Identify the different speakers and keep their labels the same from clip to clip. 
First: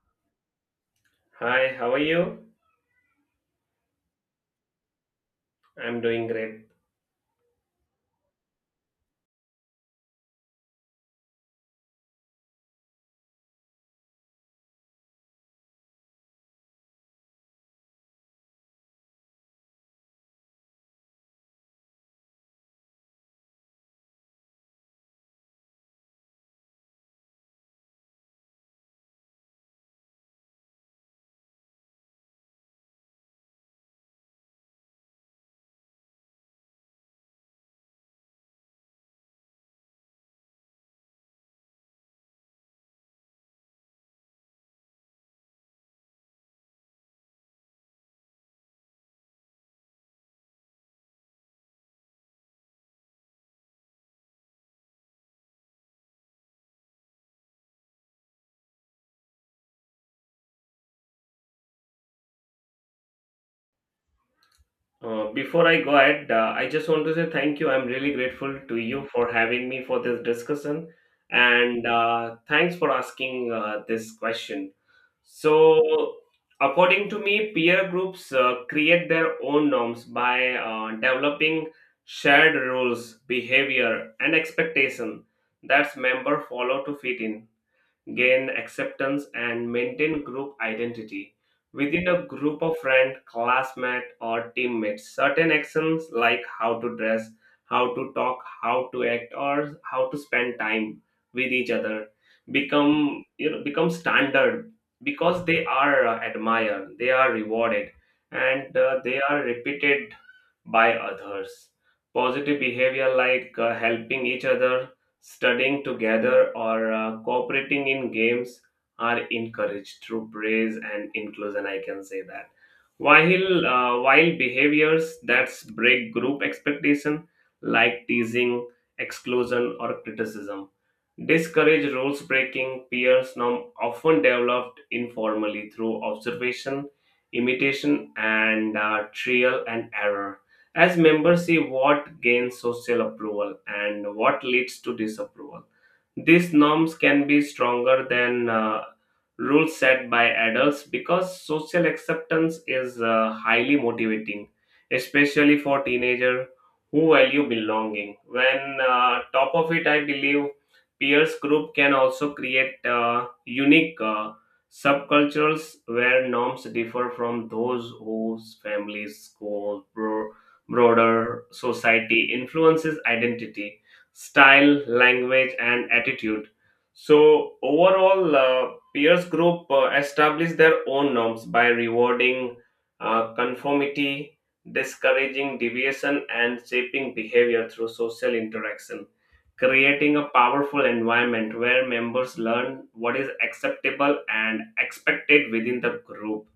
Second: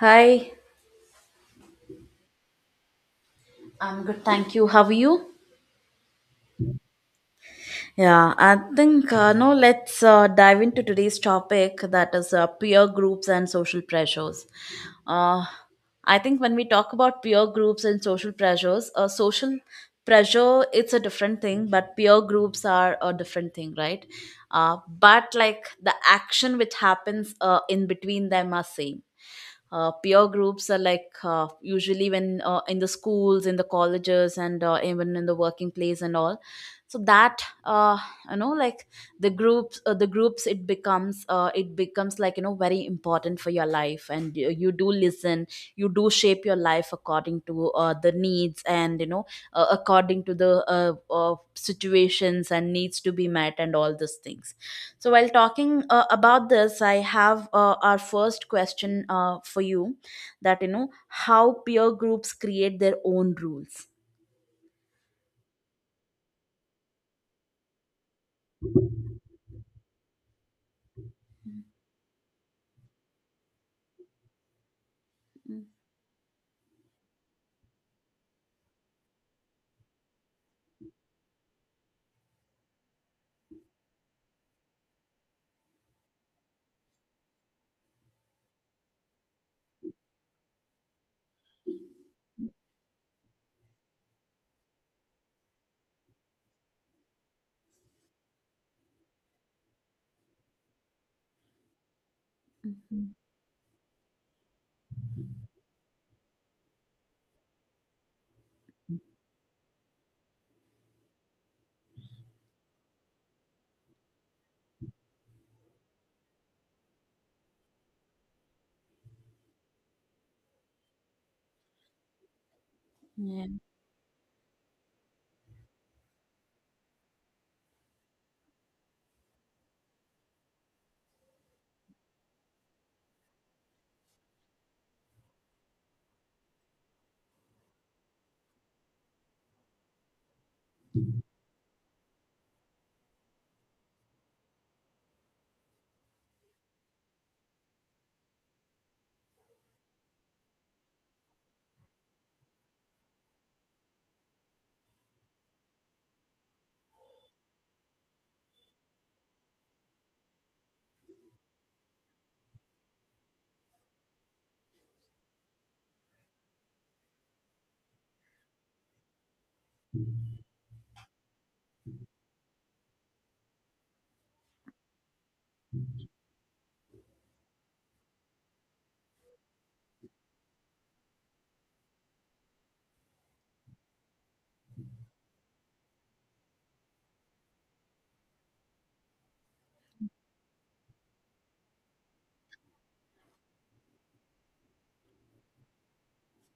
Speaker 1: Hi,
Speaker 2: Hi, how are you?
Speaker 1: I'm good, thank you. How are you?
Speaker 2: I'm doing great.
Speaker 1: Yeah, I think no. Let's dive into today's topic, that is peer groups and social pressures. Uh, I think when we talk about peer groups and social pressures, social pressure it's a different thing, but peer groups are a different thing, right? But like the action which happens in between them are same. Peer groups are like usually when in the schools, in the colleges, and even in the working place and all, so that you know like the groups it becomes it becomes like you know very important for your life, and you do listen, you do shape your life according to the needs, and you know, according to the situations and needs to be met and all these things. So while talking about this, I have our first question for you, that you know, how peer groups create their own rules.
Speaker 2: Before I go ahead, I just want to say thank you. I'm really grateful to you for having me for this discussion, and thanks for asking this question.
Speaker 1: Mm,
Speaker 2: So, according to me, peer groups create their own norms by developing shared rules, behavior, and expectation that member follow to fit in gain acceptance, and maintain group identity. Within a group of friends, classmates, or teammates, certain actions like how to dress, how to talk, how to act, or how to spend time with each other
Speaker 1: mm.
Speaker 2: become become standard because they are admired, they are rewarded, and they are repeated by others. Positive behavior like helping each other, studying together, or cooperating in games are encouraged through praise and inclusion. I can say that.
Speaker 1: Yeah.
Speaker 2: While behaviors that break group expectation, like teasing, exclusion, or criticism, discourage rules breaking. Peers norm often developed informally through observation, imitation, and trial and error as members see what gains social approval and what leads to disapproval. These norms can be stronger than rules set by adults because social acceptance is highly motivating, especially for teenagers who value belonging. When top of it, I believe peers group can also create unique subcultures where norms differ from those whose families, school, broader society influences identity, style, language, and attitude. So, overall, peers group establish their own norms by rewarding conformity, discouraging deviation, and shaping behavior through social interaction. Creating a powerful environment where members learn what is acceptable and expected within the group.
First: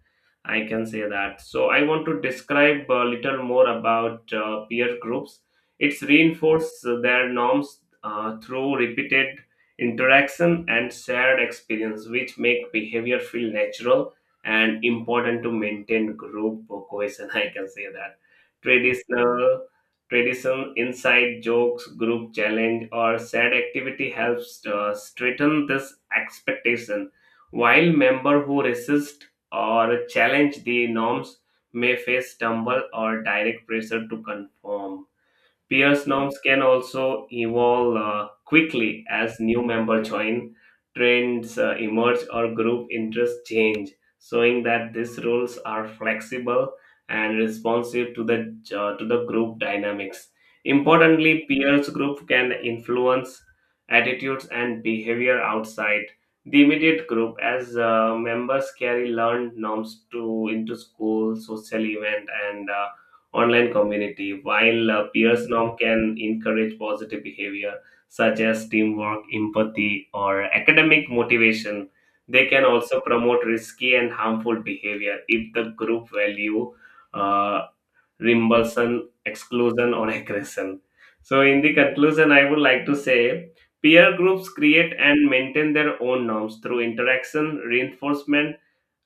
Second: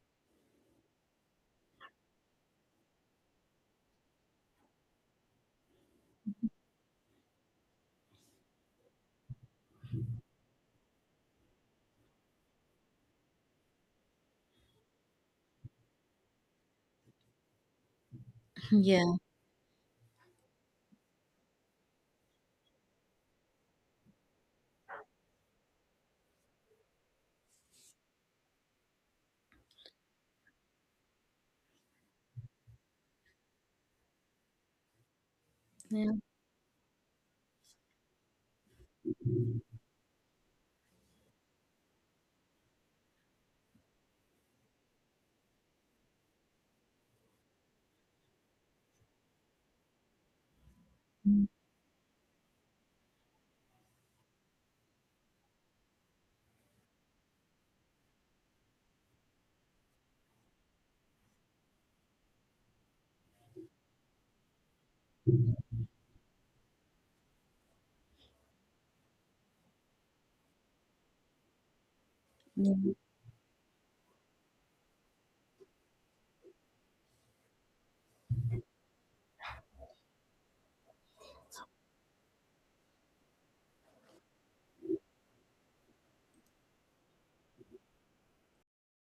Speaker 2: I can say that. So I want to describe a little more about peer groups. It's reinforce their norms through repeated interaction and shared experience, which make behavior feel natural and important to maintain group cohesion. I can say that.
Speaker 1: Yeah.
Speaker 2: Traditional tradition, inside jokes, group challenge, or shared activity helps straighten this expectation while member who resist or challenge the norms may face stumble or direct pressure to conform. Peers norms can also evolve quickly as new members join, trends emerge, or group interests change, showing that these rules are flexible and responsive to the group dynamics. Importantly,
Speaker 1: Yeah.
Speaker 2: peers group can influence attitudes and behavior outside the immediate group as members carry learned norms to into school, social event, and online community. While peers norm can encourage positive behavior such as teamwork, empathy, or academic motivation, they can
Speaker 1: Hmm.
Speaker 2: also promote risky and harmful behavior if the group value uh, reimbursement, exclusion, or aggression. So, in the conclusion, I would like to say peer groups create and maintain their own norms through interaction, reinforcement,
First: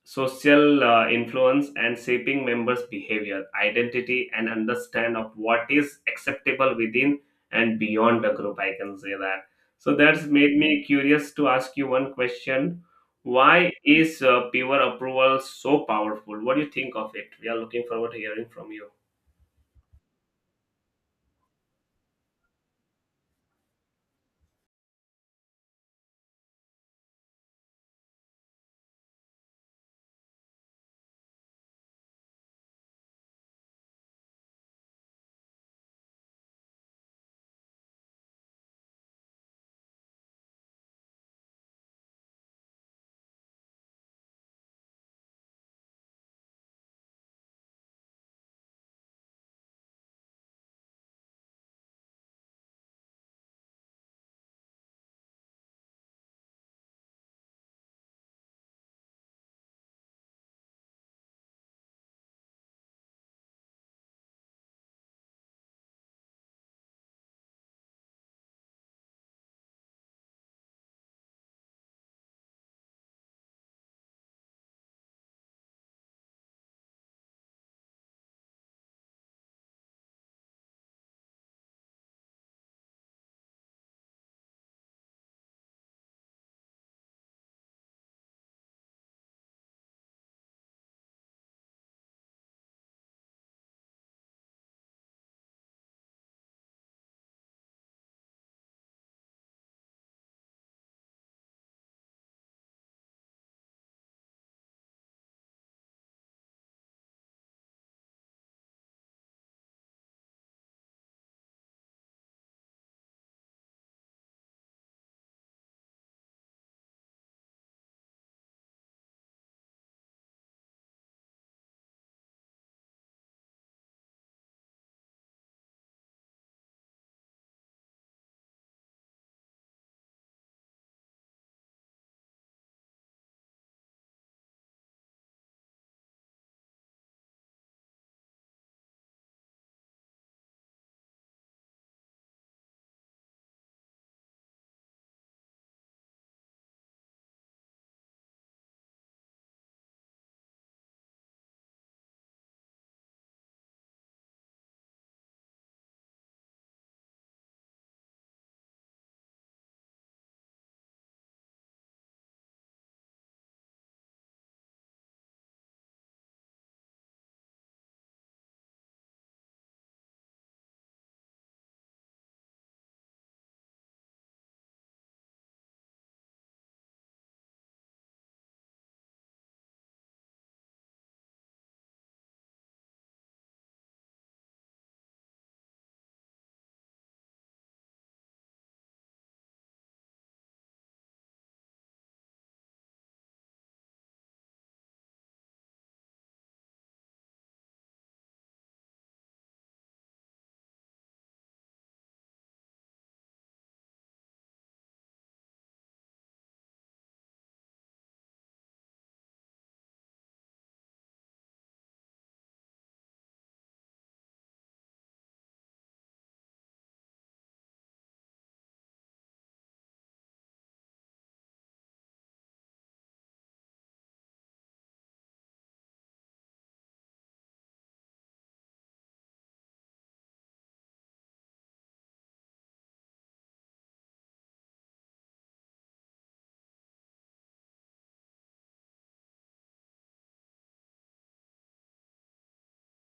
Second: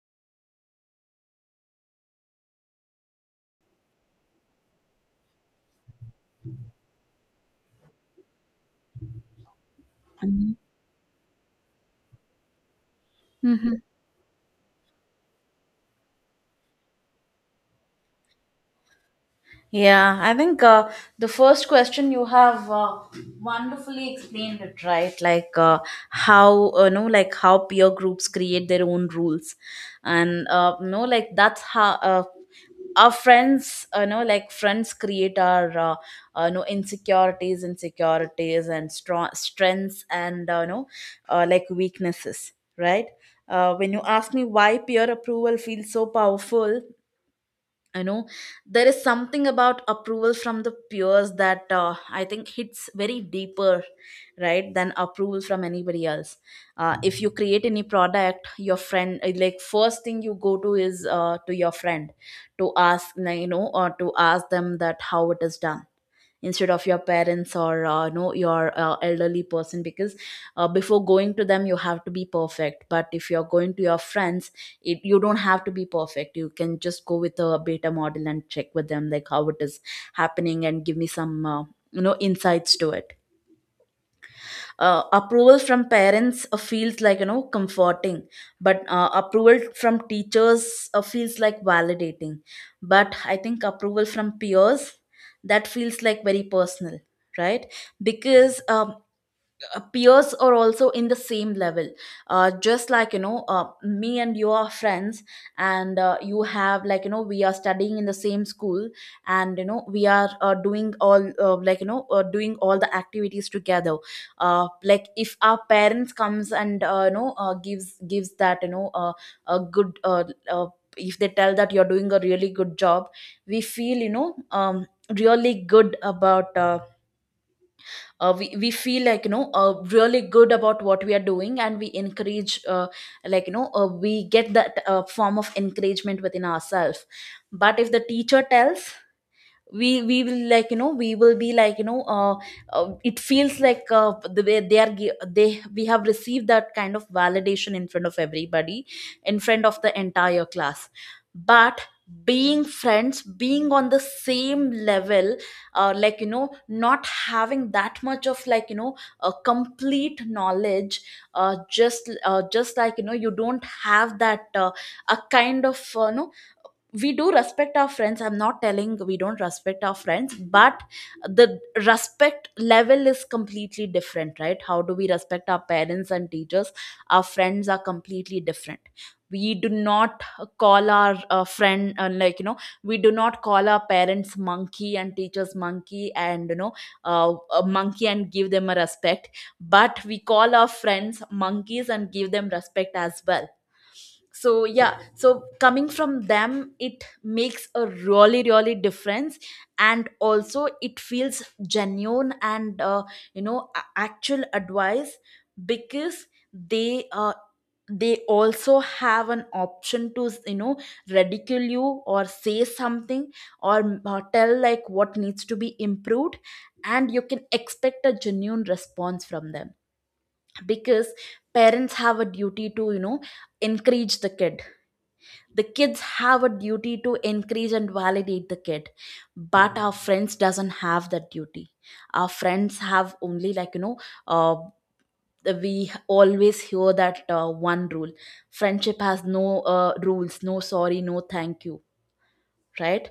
Speaker 2: social influence and shaping members' behavior, identity, and understand of what is acceptable within and beyond the group. I can say that. So that's made me curious to ask you one question. Why
Speaker 1: Hmm.
Speaker 2: is peer approval so powerful? What do you think of it? We are looking forward to hearing from you.
Speaker 1: Yeah, I think the first question you have wonderfully explained it, right? Like how no, like how peer groups create their own rules, and no, like that's how our friends, you know, like friends create our no insecurities, insecurities, and strong strengths, and no, like weaknesses, right? When you ask me why peer approval feels so powerful, you know, there is something about approval from the peers that I think hits very deeper, right, than approval from anybody else. If you create any product, your friend, like first thing you go to is to your friend, to ask like, you know, or to ask them that how it is done, instead of your parents or your elderly person. Because before going to them you have to be perfect, but if you're going to your friends, it, you don't have to be perfect, you can just go with a beta model and check with them like how it is happening and give me some you know insights to it. Approval from parents feels like you know comforting, but approval from teachers feels like validating, but I think approval from peers, that feels like very personal, right? Because peers are also in the same level, just like you know, me and you are friends, and you have like you know, we are studying in the same school, and you know we are doing all doing all the activities together. Like if our parents comes and you know gives that you know a good uh, if they tell that you're doing a really good job, we feel you know really good about uh, we feel like you know really good about what we are doing and we encourage we get that form of encouragement within ourselves. But if the teacher tells, we will like you know, we will be like you know, it feels like the way they are they we have received that kind of validation in front of everybody, in front of the entire class. But being friends, being on the same level, like you know, not having that much of like you know a complete knowledge, just like you know, you don't have that a kind of no we do respect our friends, I'm not telling we don't respect our friends, but the respect level is completely different, right? How do we respect our parents and teachers, our friends are completely different. We do not call our friend, like you know, we do not call our parents monkey and teachers monkey and you know a monkey and give them a respect, but we call our friends monkeys and give them respect as well. So yeah, so coming from them, it makes a really really difference. And also it feels genuine, and you know, actual advice. Because they uh, they also have an option to you know ridicule you or say something, or tell like what needs to be improved, and you can expect a genuine response from them. Because parents have a duty to you know encourage the kid, the kids have a duty to encourage and validate the kid, but our friends doesn't have that duty. Our friends have only like you know, uh, we always hear that one rule, friendship has no rules, no sorry, no thank you, right?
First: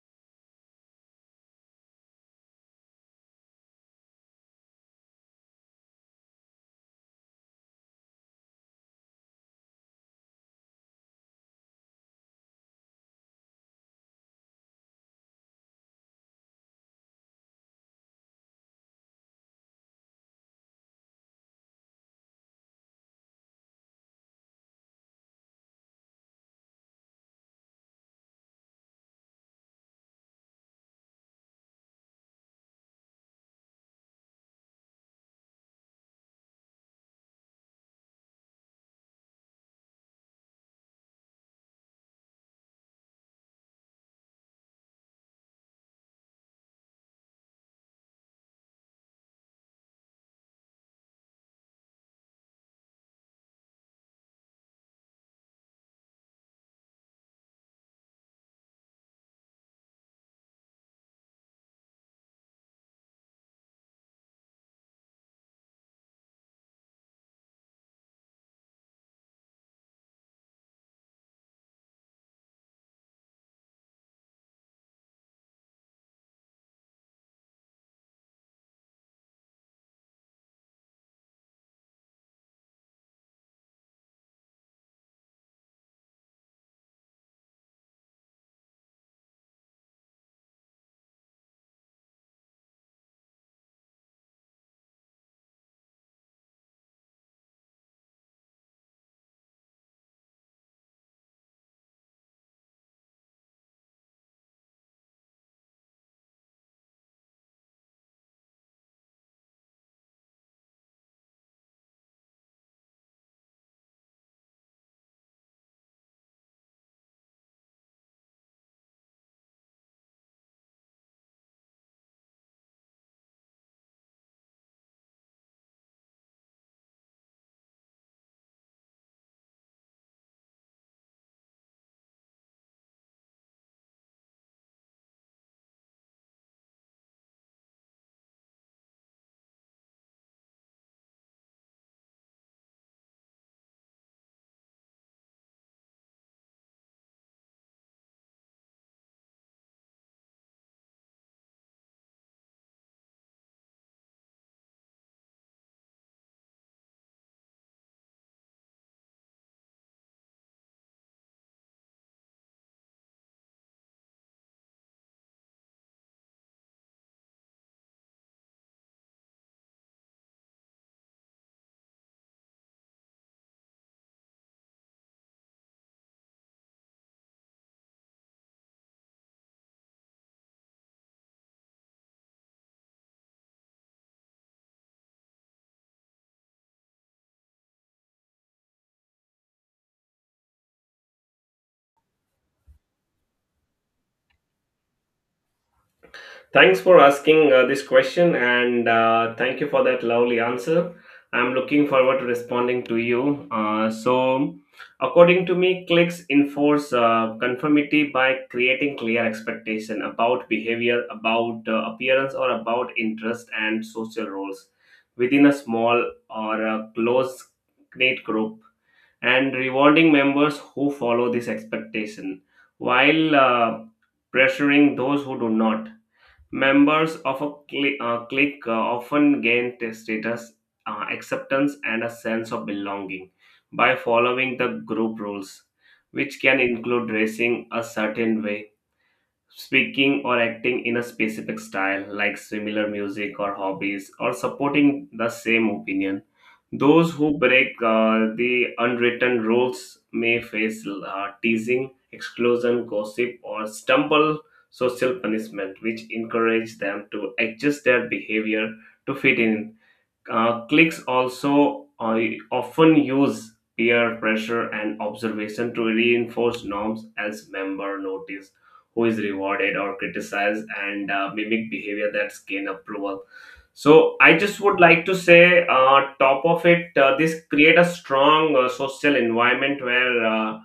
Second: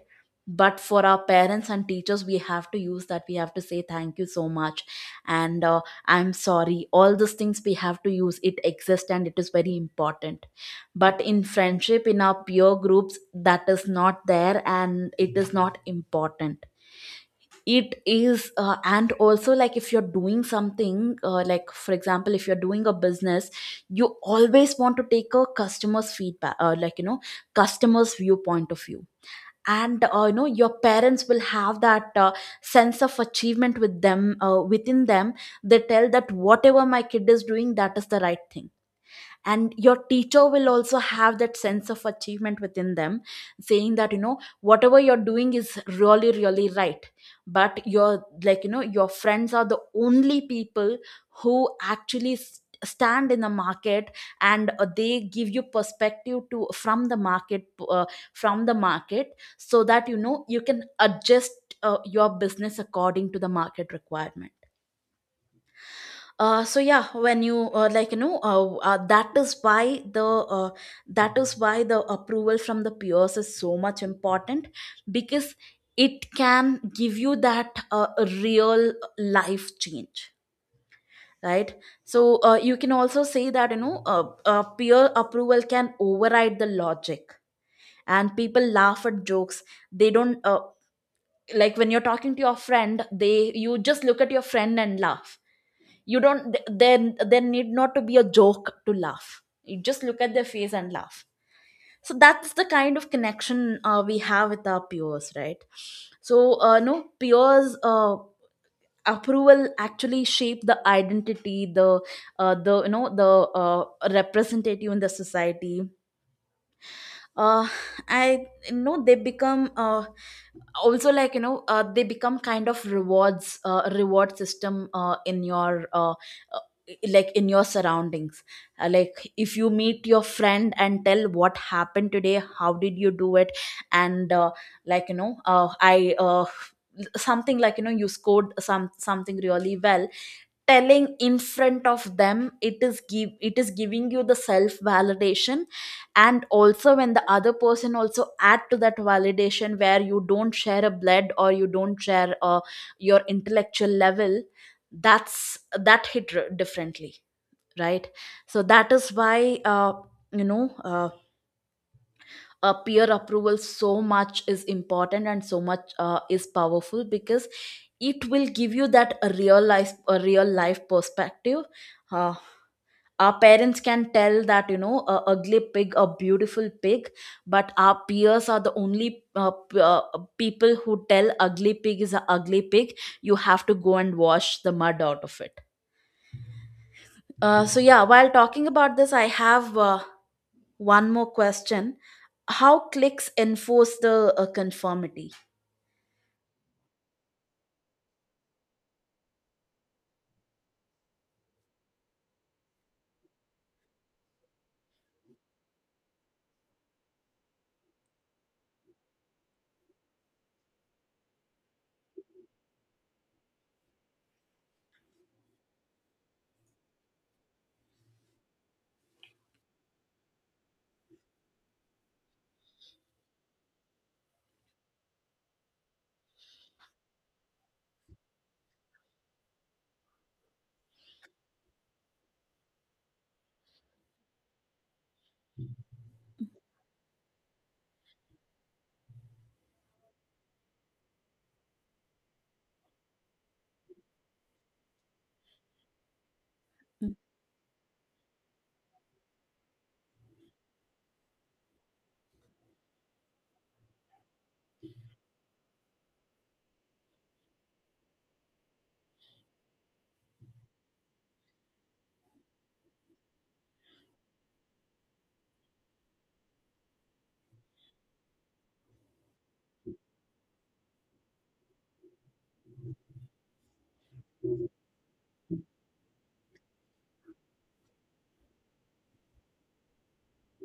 Speaker 1: But for our parents and teachers we have to use that, we have to say thank you so much, and I'm sorry, all those things we have to use, it exists and it is very important. But in friendship, in our peer groups, that is not there and it is not important. It is and also, like if you're doing something like for example, if you're doing a business, you always want to take a customer's feedback, like you know, customer's viewpoint of view. And you know your parents will have that sense of achievement with them, within them, they tell that whatever my kid is doing, that is the right thing. And your teacher will also have that sense of achievement within them, saying that you know, whatever you're doing is really really right. But your like you know, your friends are the only people who actually stand in the market, and they give you perspective to, from the market, from the market, so that you know you can adjust your business according to the market requirement. Uh so yeah when you like you know that is why the uh, that is why the approval from the peers is so much important, because it can give you that real life change, right? So you can also say that you know peer approval can override the logic, and people laugh at jokes, they don't like when you're talking to your friend, they you just look at your friend and laugh. You don't there there need not to be a joke to laugh, you just look at their face and laugh. So that's the kind of connection we have with our peers, right? So no peers approval actually shape the identity, the you know the uh, representative in the society. Uh, i you know, they become also like you know they become kind of rewards, reward system in your uh, like in your surroundings. Like if you meet your friend and tell what happened today, how did you do it, and like you know I something like you know, you scored some something really well, telling in front of them, it is giving you the self validation. And also when the other person also add to that validation, where you don't share a blood or you don't share your intellectual level, that's that hit differently, right? So that is why you know uh, peer approval so much is important and so much is powerful, because it will give you that a real life perspective. uh, our parents can tell that you know a ugly pig a beautiful pig, but our peers are the only people who tell ugly pig is a ugly pig, you have to go and wash the mud out of it. So yeah, while talking about this, I have one more question. How cliques enforce the conformity?
Speaker 2: Thanks for asking this question and thank you for that lovely answer. I'm looking forward to responding to you. So, according to me, clicks enforce conformity by creating clear expectation about behavior, about appearance, or about interest and social roles within a small or a close knit group, and rewarding members who follow this expectation while pressuring those who do not. Members of a clique often gain status, acceptance, and a sense of belonging by following the group rules, which can include dressing a certain way speaking or acting in a specific style, like similar music or hobbies, or supporting the same opinion. Those who break the unwritten rules may face teasing, exclusion, gossip, or stumble social punishment, which encourage them to adjust their behavior to fit in. Cliques also often use peer pressure and observation to reinforce norms as member notice who is rewarded or criticized and mimic behavior that gain approval. So I just would like to say top of it, this create a strong social environment where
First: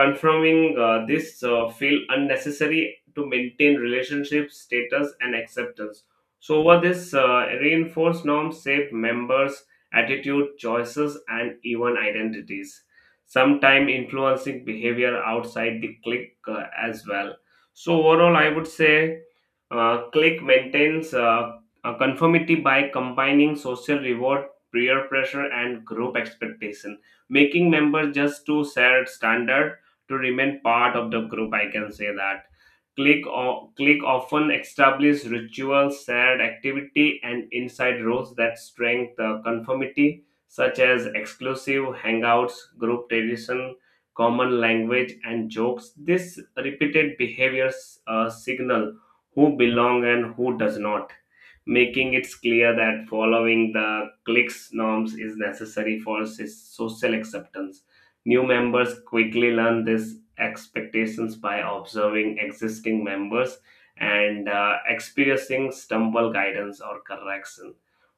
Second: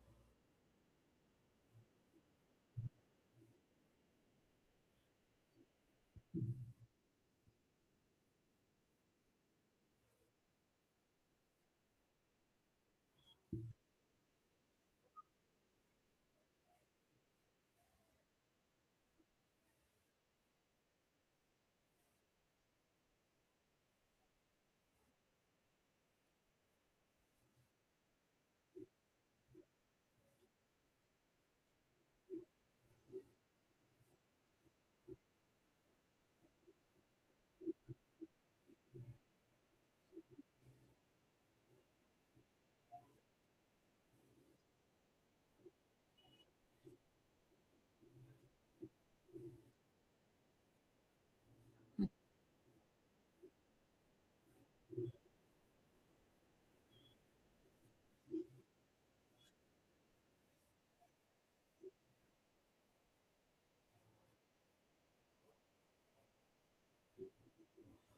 Speaker 2: confirming this feel unnecessary to maintain relationship status and acceptance. So, over this, reinforced norms shape members' attitude, choices, and even identities, sometimes influencing behavior outside the clique as well. So, overall, I would say clique maintains a conformity by combining social reward, peer pressure, and group expectation, making members just to set standard to remain part of the group. I can say that. Click often establish rituals, shared activity, and inside roles that strengthen the conformity, such as exclusive hangouts, group tradition, common language, and jokes. This repeated behaviors signal who belong and who does not, making it clear that following the clique's norms is necessary for social acceptance. New members quickly learn this expectations by observing existing members and experiencing stumble guidance or correction.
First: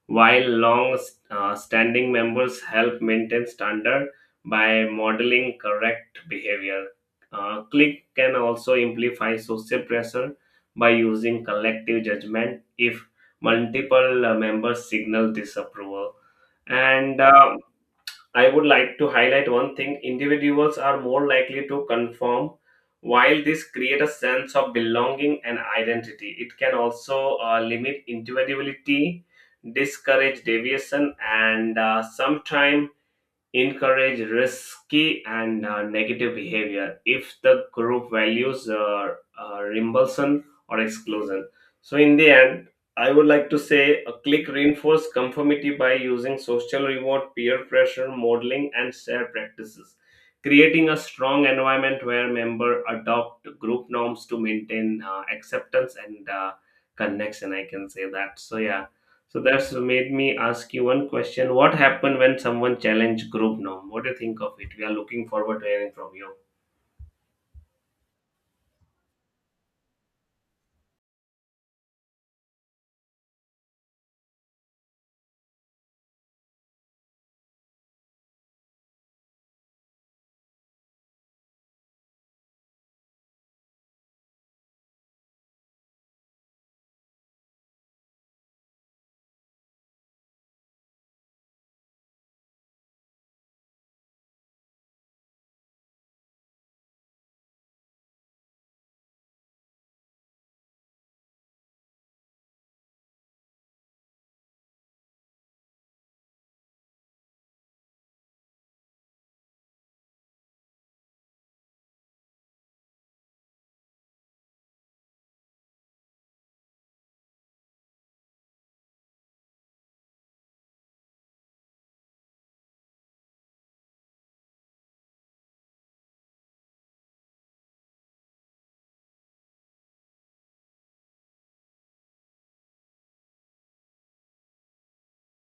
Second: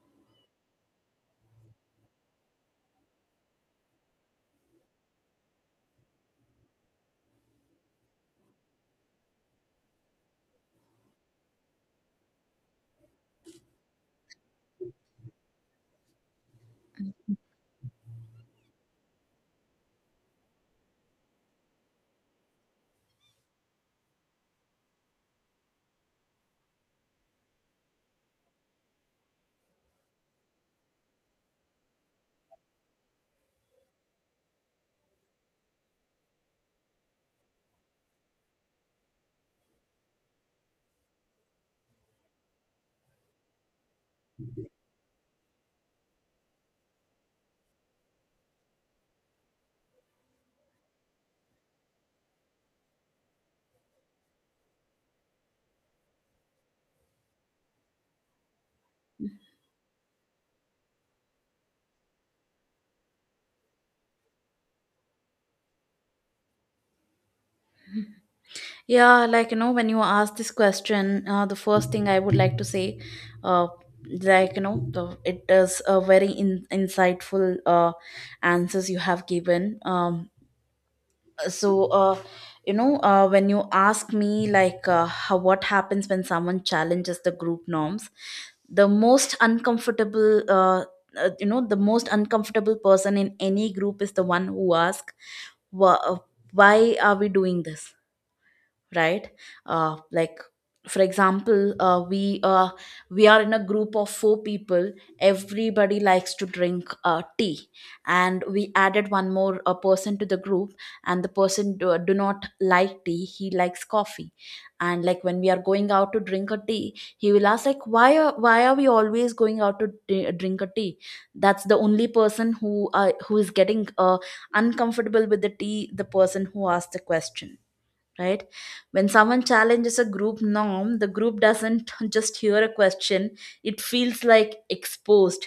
Speaker 2: While long standing members help maintain standard by modeling correct behavior. Click can also amplify social pressure by using collective judgment if multiple members signal disapproval and I would like to highlight one thing individuals are more likely to conform. While this creates a sense of belonging and identity, it can also limit individuality, discourage deviation, and sometimes encourage risky and negative behavior if the group values reimbursement or exclusion. So, in the end, I would like to say a click reinforce conformity by using social reward, peer pressure, modeling, and shared practices, creating a strong environment where members adopt group norms to maintain acceptance and connection. I can say that. So, yeah, so that's made me ask you one question. What happened when someone challenged group norm? What do you think of it? We are looking forward to hearing from you.
Speaker 1: Yeah, like you know, when you ask this question, the first thing I would like to say, uh, like you know, the, it is a very insightful answers you have given. So uh, when you ask me how, what happens when someone challenges the group norms, the most uncomfortable the most uncomfortable person in any group is the one who asks, why are we doing this, right? Like for example, we are in a group of four people. Everybody likes to drink tea, and we added one more person to the group, and the person do not like tea, he likes coffee. And like when we are going out to drink a tea, he will ask like why are we always going out to drink a tea. That's the only person who is getting uncomfortable with the tea, the person who asked the question, right? When someone challenges a group norm, the group doesn't just hear a question, it feels like exposed,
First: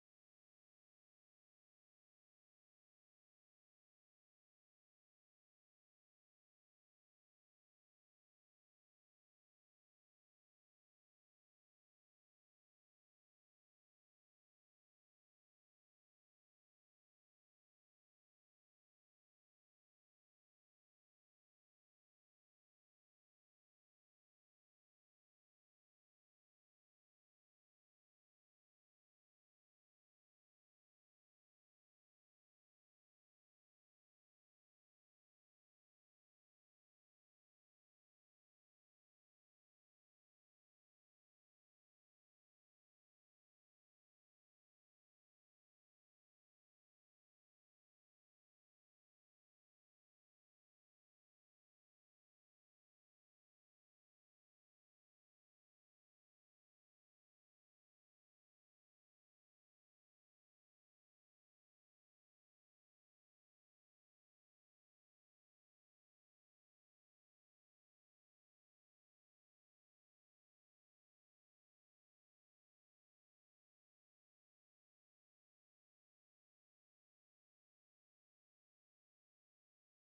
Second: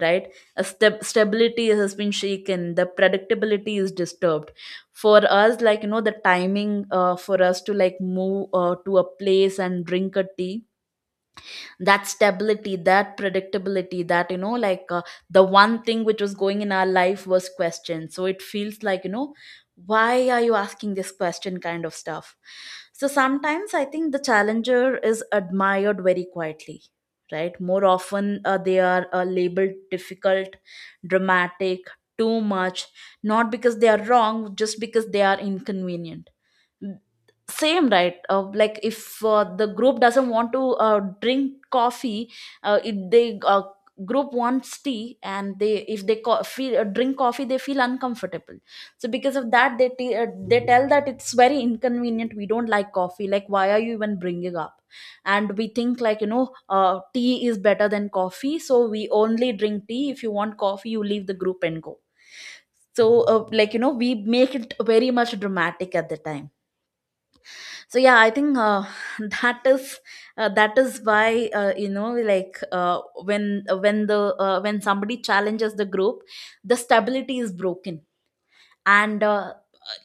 Speaker 1: right? A step stability has been shaken, the predictability is disturbed. For us, the timing for us to like move to a place and drink a tea, that stability, that predictability, that the one thing which was going in our life was questioned, so it feels like you know, why are you asking this question, kind of stuff. So sometimes I think the challenger is admired very quietly, right? More often they are labeled difficult, dramatic, too much, not because they are wrong, just because they are inconvenient. Same, right? Like if the group doesn't want to drink coffee, if they group wants tea and they if they feel drink coffee, they feel uncomfortable. So because of that they they tell that it's very inconvenient, we don't like coffee, like why are you even bringing up. And we think tea is better than coffee, so we only drink tea, if you want coffee you leave the group and go. So like we make it very much dramatic at the time. So yeah, I think that is that is why when when the when somebody challenges the group, the stability is broken. And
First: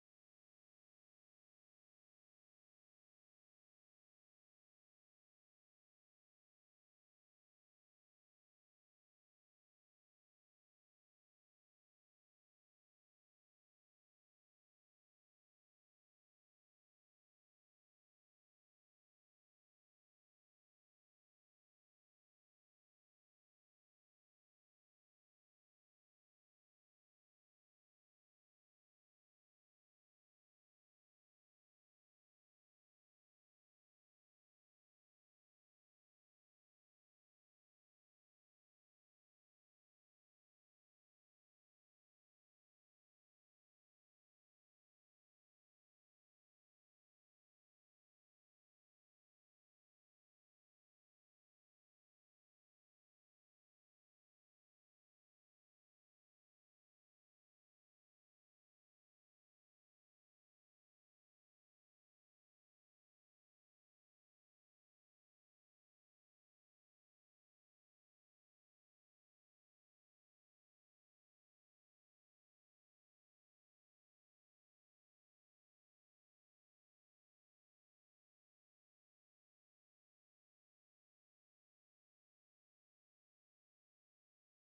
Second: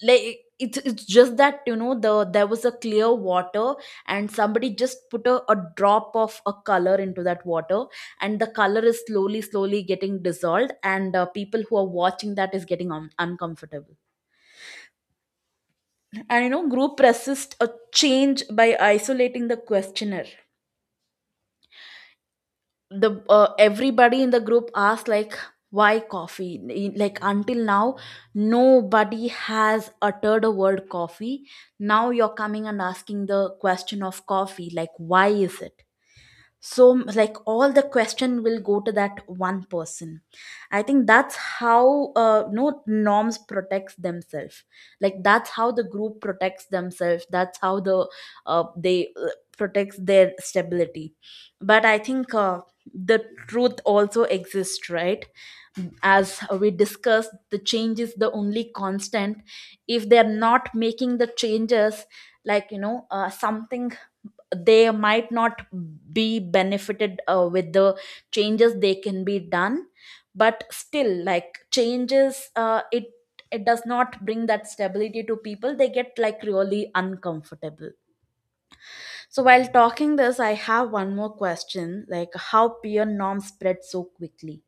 Speaker 1: it's just that you know there was a clear water, and somebody just put a drop of a color into that water, and the color is slowly slowly getting dissolved, and people who are watching that is getting uncomfortable. And you know, group resist a change by isolating the questioner. The Everybody in the group asked like, why coffee, like until now nobody has uttered a word coffee, now you're coming and asking the question of coffee, like why is it. So like all the question will go to that one person. I think that's how no norms protects themselves, like that's how the group protects themselves, that's how the they protects their stability. But I think the truth also exists, right? As we discussed, the change is the only constant. If they're not making the changes, something, they might not be benefited with the changes, they can be done. But still, like changes it, it does not bring that stability to people, they get like really uncomfortable. So while talking this, I have one more question, like how peer norms spread so quickly.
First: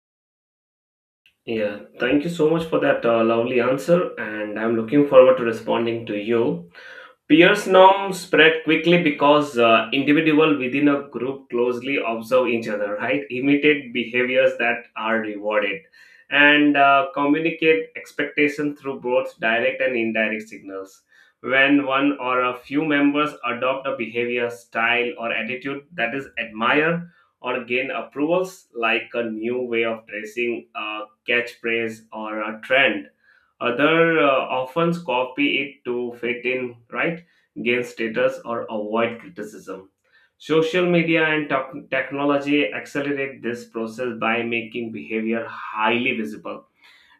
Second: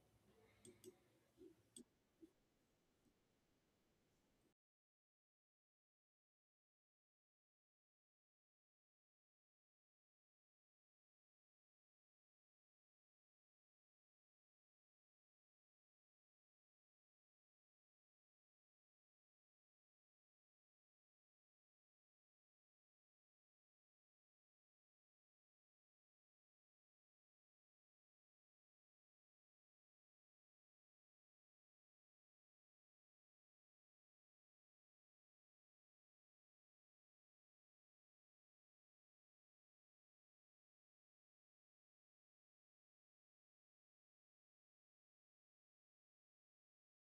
Speaker 2: Yeah, thank you so much for that lovely answer, and I'm looking forward to responding to you. Peers norms spread quickly because individuals within a group closely observe each other, right? Imitate behaviors that are rewarded and communicate expectations through both direct and indirect signals. When one or a few members adopt a behavior, style, or attitude that is admired or gain approvals, like a new way of dressing, a catchphrase, or a trend, other often copy it to fit in, right? Gain status, or avoid criticism. Social media and technology accelerate this process by making behavior highly visible,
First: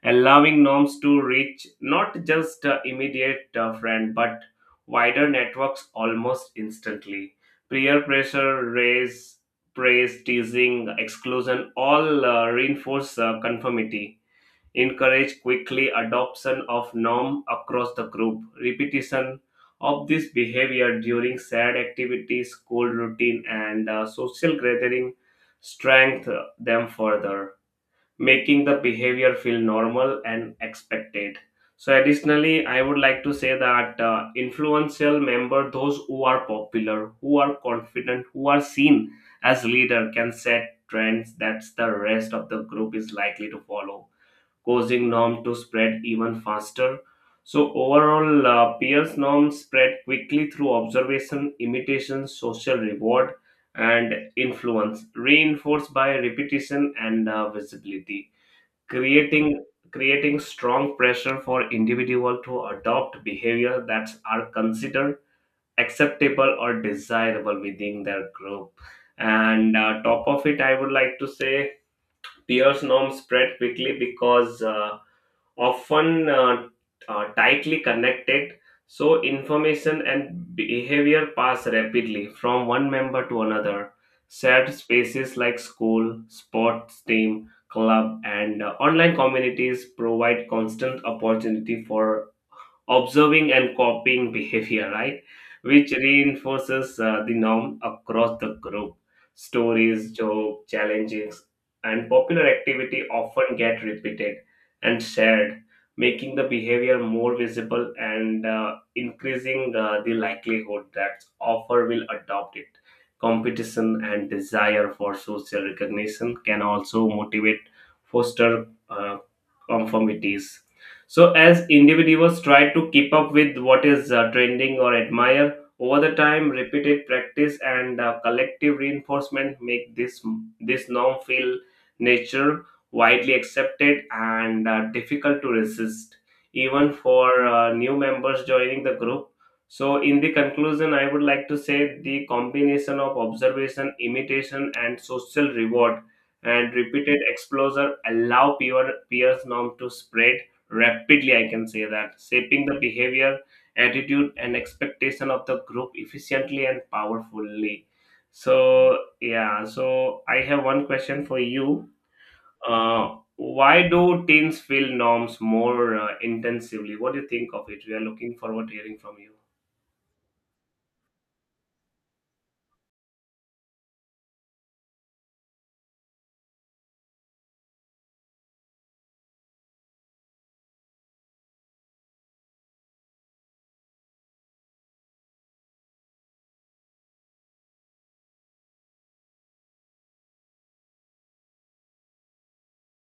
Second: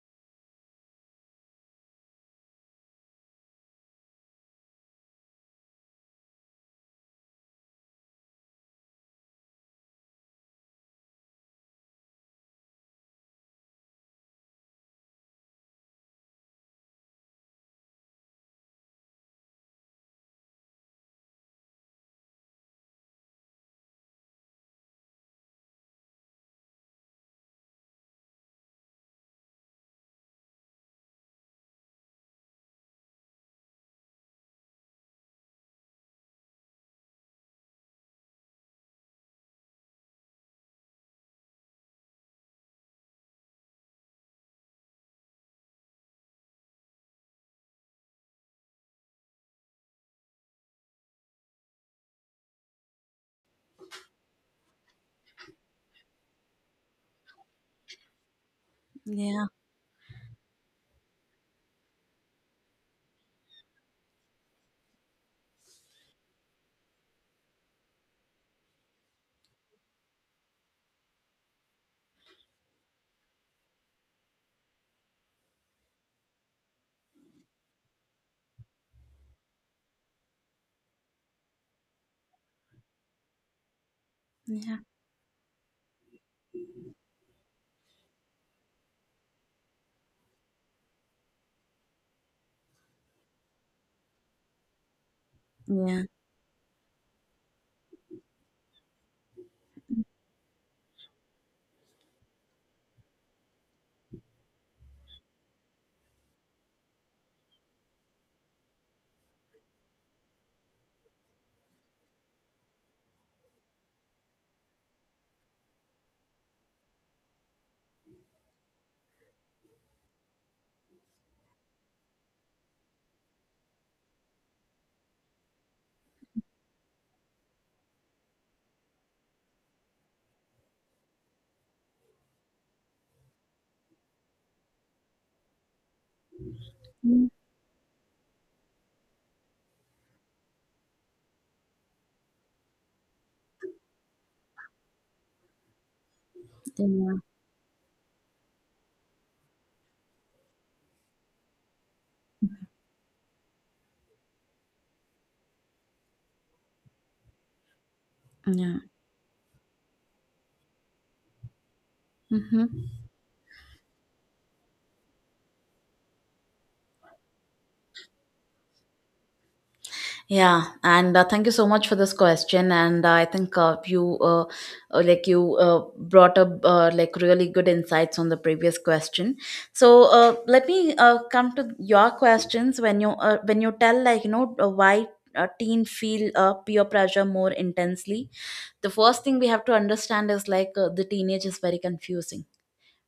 Speaker 2: allowing norms to reach not just immediate friend but wider networks almost instantly. Peer pressure, raise, praise, teasing, exclusion all reinforce conformity encourage quickly adoption of norm across the group. Repetition of this behavior during sad activities, school routine, and social gathering strengthen them further, making the behavior feel normal and expected. So, additionally, I would like to say that influential member, those who are popular, who are confident, who are seen as leader, can set trends that the rest of the group is likely to follow causing norm to spread even faster. So overall, peers norms spread quickly through observation, imitation, social reward, and influence, reinforced by repetition and visibility,
Speaker 1: Yeah,
Speaker 2: creating creating strong pressure for individual to adopt behavior that are considered acceptable or desirable within their group. And top of it, I would like to say peers norms spread quickly because. Often tightly connected, so information and behavior pass rapidly from one member to another. Shared
Speaker 1: yeah,
Speaker 2: spaces like school, sports team, club, and online communities provide constant opportunity for observing and copying behavior, right? Which
Speaker 1: yeah.
Speaker 2: reinforces the norm across the group. Stories, joke, challenges, and popular activity often get repeated and shared, making the behavior more visible and increasing the likelihood that offer will adopt it. Competition and desire for social recognition can also motivate, foster conformities. So, as individuals try to keep up with what is trending or admire, over the time, repeated practice and collective reinforcement make this norm feel natural, widely accepted, and difficult to resist, even
Speaker 1: Mm,
Speaker 2: for new members joining the group. So, in the conclusion, I would like to say the combination of observation, imitation, and social reward and
Speaker 1: yeah,
Speaker 2: repeated exposure allow peers norm to spread rapidly. I can say that, shaping the behavior attitude and expectation of the group efficiently and powerfully. So
Speaker 1: yeah.
Speaker 2: yeah, so I have one question for you.
Speaker 1: Hmm.
Speaker 2: Why do teens feel norms more intensively? What do you think of it? We are looking forward to hearing from you.
Speaker 1: Yeah, and thank you so much for this question. And I think you, like you, brought up like really good insights on the previous question. So let me come to your questions, when you tell why teen feel peer pressure more intensely. The first thing we have to understand is the teenage is very confusing,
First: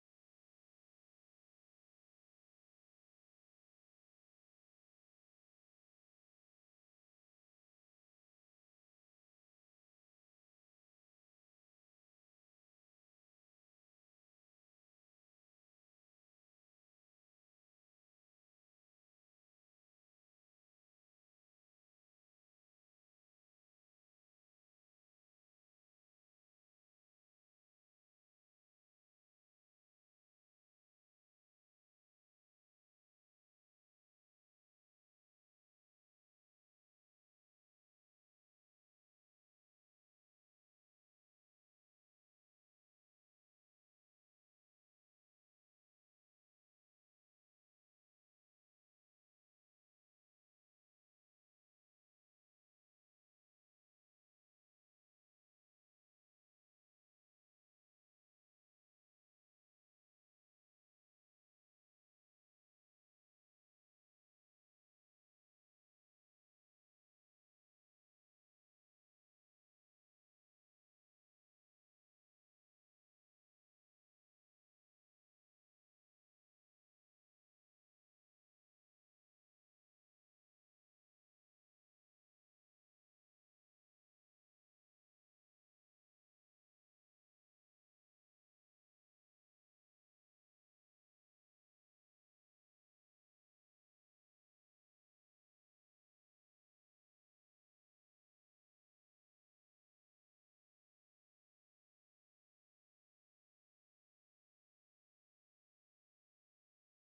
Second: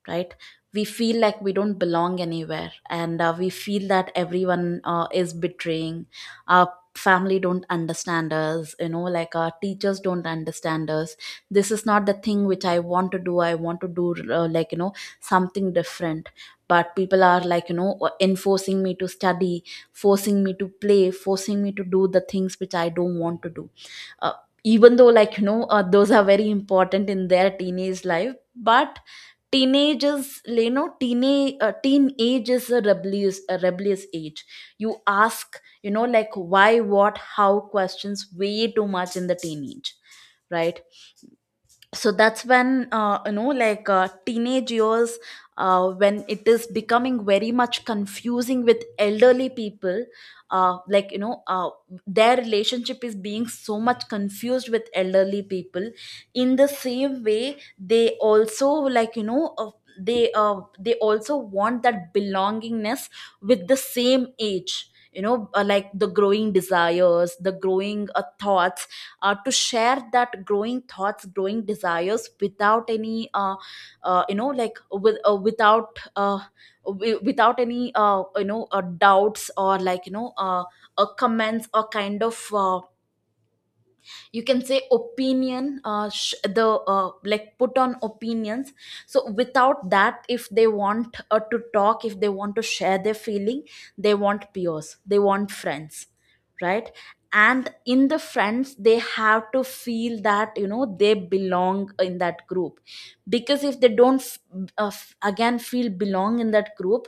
Speaker 1: right? We feel like we don't belong anywhere, and we feel that everyone is betraying. Our family don't understand us, you know, like our teachers don't understand us, this is not the thing which I want to do, I want to do something different, but people are enforcing me to study, forcing me to play, forcing me to do the things which I don't want to do. Uh, even though those are very important in their teenage life, but teenage is, you know, teenage teenage is a rebellious, a rebellious age. You ask, you know, like why, what, how questions way too much in the teenage, right? So that's when teenage years, when it is becoming very much confusing with elderly people, uh, like you know uh, their relationship is being so much confused with elderly people. In the same way they also like they also want that belongingness with the same age, you know, like the growing desires, the growing thoughts, to share that growing thoughts, growing desires without any without without any doubts or comments, or kind of you can say opinion, the like put on opinions. So without that, if they want to talk, if they want to share their feeling, they want peers, they want friends, right? And in the friends, they have to feel that, you know, they belong in that group. Because if they don't again feel belong in that group,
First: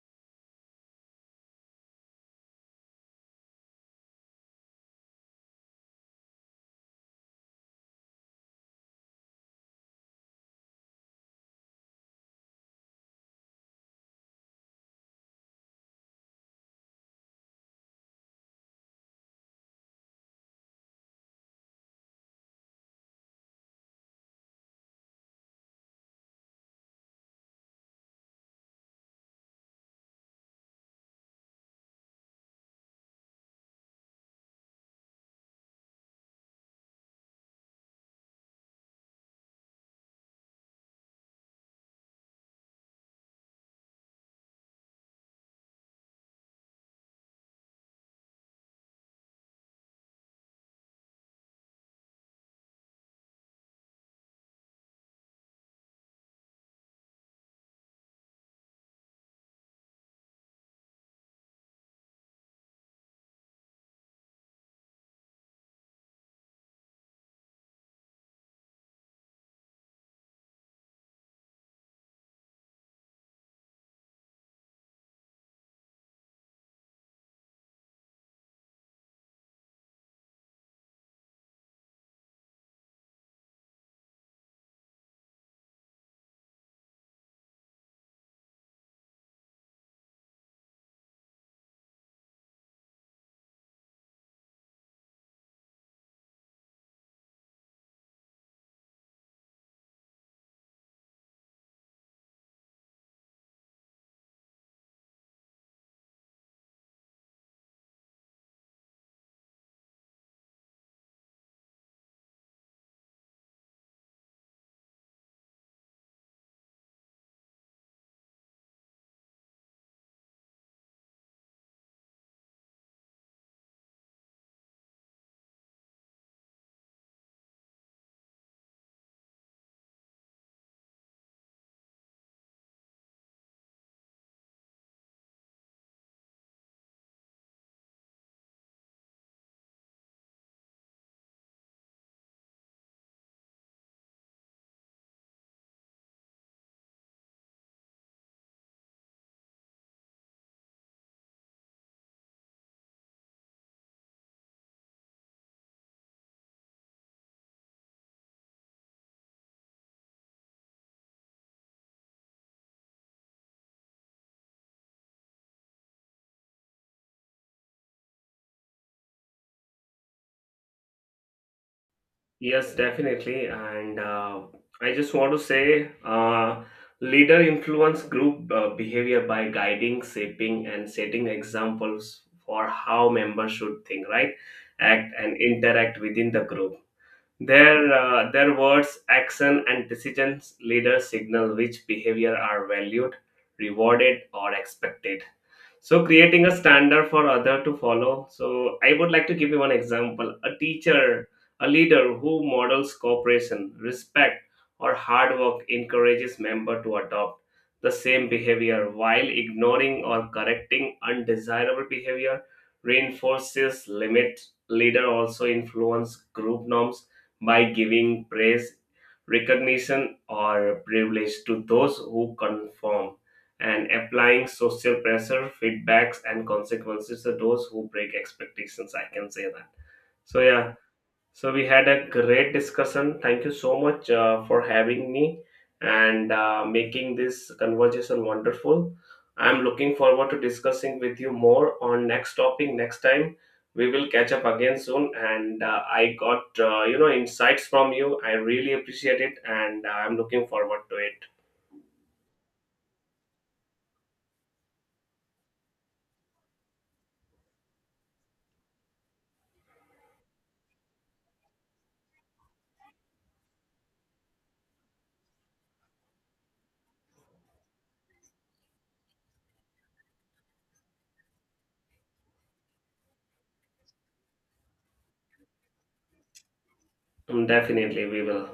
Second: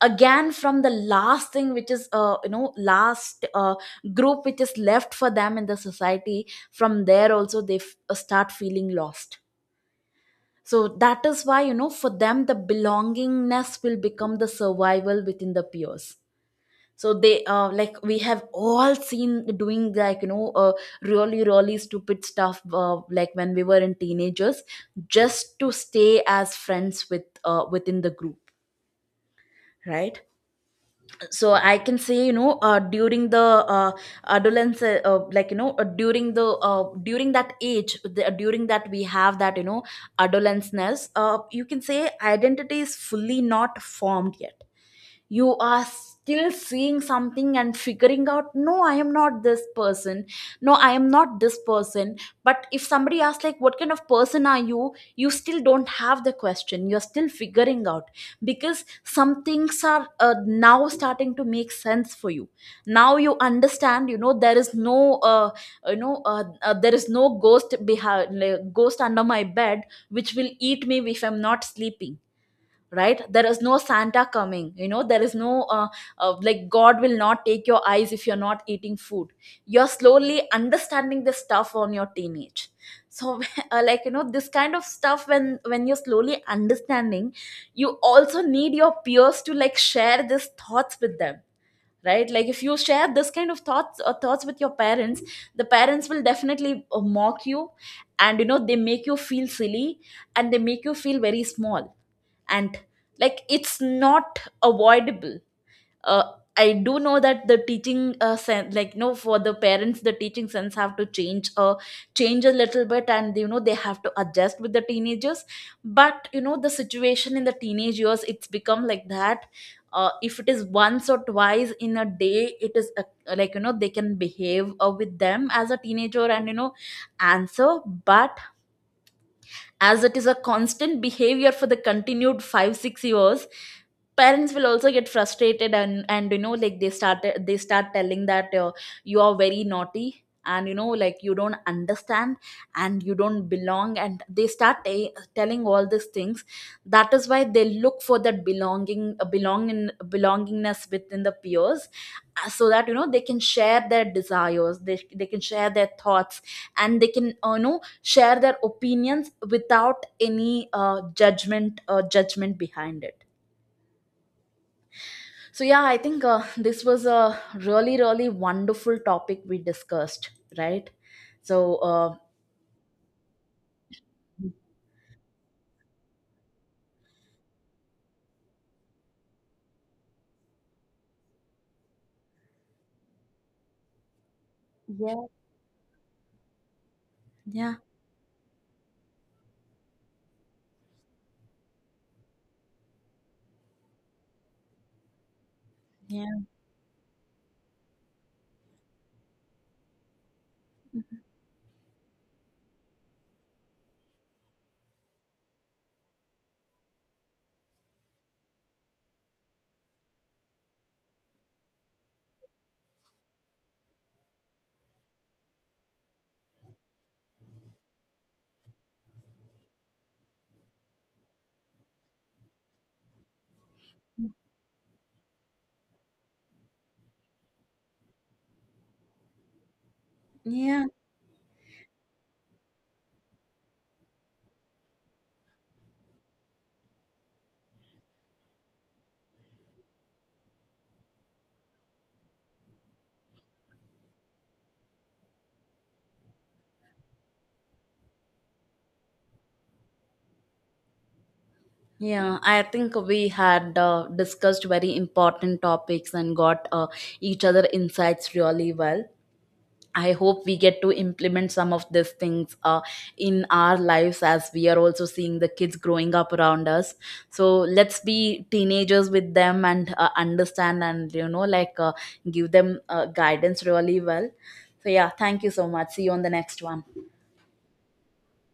Speaker 1: again from the last thing which is last group which is left for them in the society, from there also they start feeling lost. So that is why, you know, for them the belongingness will become the survival within the peers. So they like we have all seen doing really really stupid stuff like when we were in teenagers, just to stay as friends with within the group, right? So I can say, you know, during the uh, adolescence, like you know during the during that age during that we have that, you know, adolescence, you can say identity is fully not formed yet. You are still seeing something and figuring out, no I am not this person, no I am not this person. But if somebody asks like what kind of person are you, you still don't have the question, you're still figuring out, because some things are now starting to make sense for you. Now you understand, you know, there is no there is no ghost behind like, ghost under my bed which will eat me if I'm not sleeping, right? There is no santa coming, you know, there is no god will not take your eyes if you're not eating food. You're slowly understanding this stuff on your teenage. So this kind of stuff, when you're slowly understanding, you also need your peers to like share these thoughts with them, right? Like if you share this kind of thoughts or thoughts with your parents, the parents will definitely mock you, and you know, they make you feel silly, and they make you feel very small. And like it's not avoidable. Uh, i do know that the teaching sense, like no, for the parents the teaching sense have to change change a little bit, and you know, they have to adjust with the teenagers. But you know, the situation in the teenage years it's become like that. If it is once or twice in a day, it is they can behave with them as a teenager and, you know, answer. But as it is a constant behavior for the continued 5-6 years, parents will also get frustrated, and you know like they start telling that you are very naughty, and you know, like you don't understand, and you don't belong, and they start telling all these things. That is why they look for that belongingness within the peers, so that, you know, they can share their desires, they can share their thoughts, and they can, you know, share their opinions without any judgment behind it. So yeah, I think this was a really really wonderful topic we discussed, right? So uh,
Speaker 2: Yes, definitely. And I just want to say leader influence group behavior by guiding, shaping, and setting examples for how members should think, right? Act
Speaker 1: Yeah.
Speaker 2: and interact within the group.
Speaker 1: Yeah,
Speaker 2: Their words, action, and decisions leaders signal which behavior are valued, rewarded, or expected. So
Speaker 1: yeah,
Speaker 2: creating a standard for other to follow. So I would like to give you one example: a teacher, a leader who models cooperation, respect, or hard work encourages member to adopt the same behavior while ignoring or correcting undesirable behavior reinforces limit leader also influence group norms by giving praise, recognition, or privilege to those who conform, and applying social pressure, feedbacks, and consequences to those who break expectations. I can say that. So, yeah,
Speaker 1: yeah,
Speaker 2: so we had a great discussion. Thank you so much for having me and making this conversation wonderful. I'm looking forward to discussing with you more on next topic next time. We will catch up again soon. And I got insights from you. I really appreciate it, and I'm looking forward to it.
Speaker 1: yeah. I think we had discussed very important topics and got each other insights really well. I hope we get to implement some of these things in our lives, as we are also seeing the kids growing up around us. So let's be teenagers with them and understand, and, you know, like give them guidance really well. So yeah, thank you so much. See you on the next one.
Speaker 2: Definitely, we will.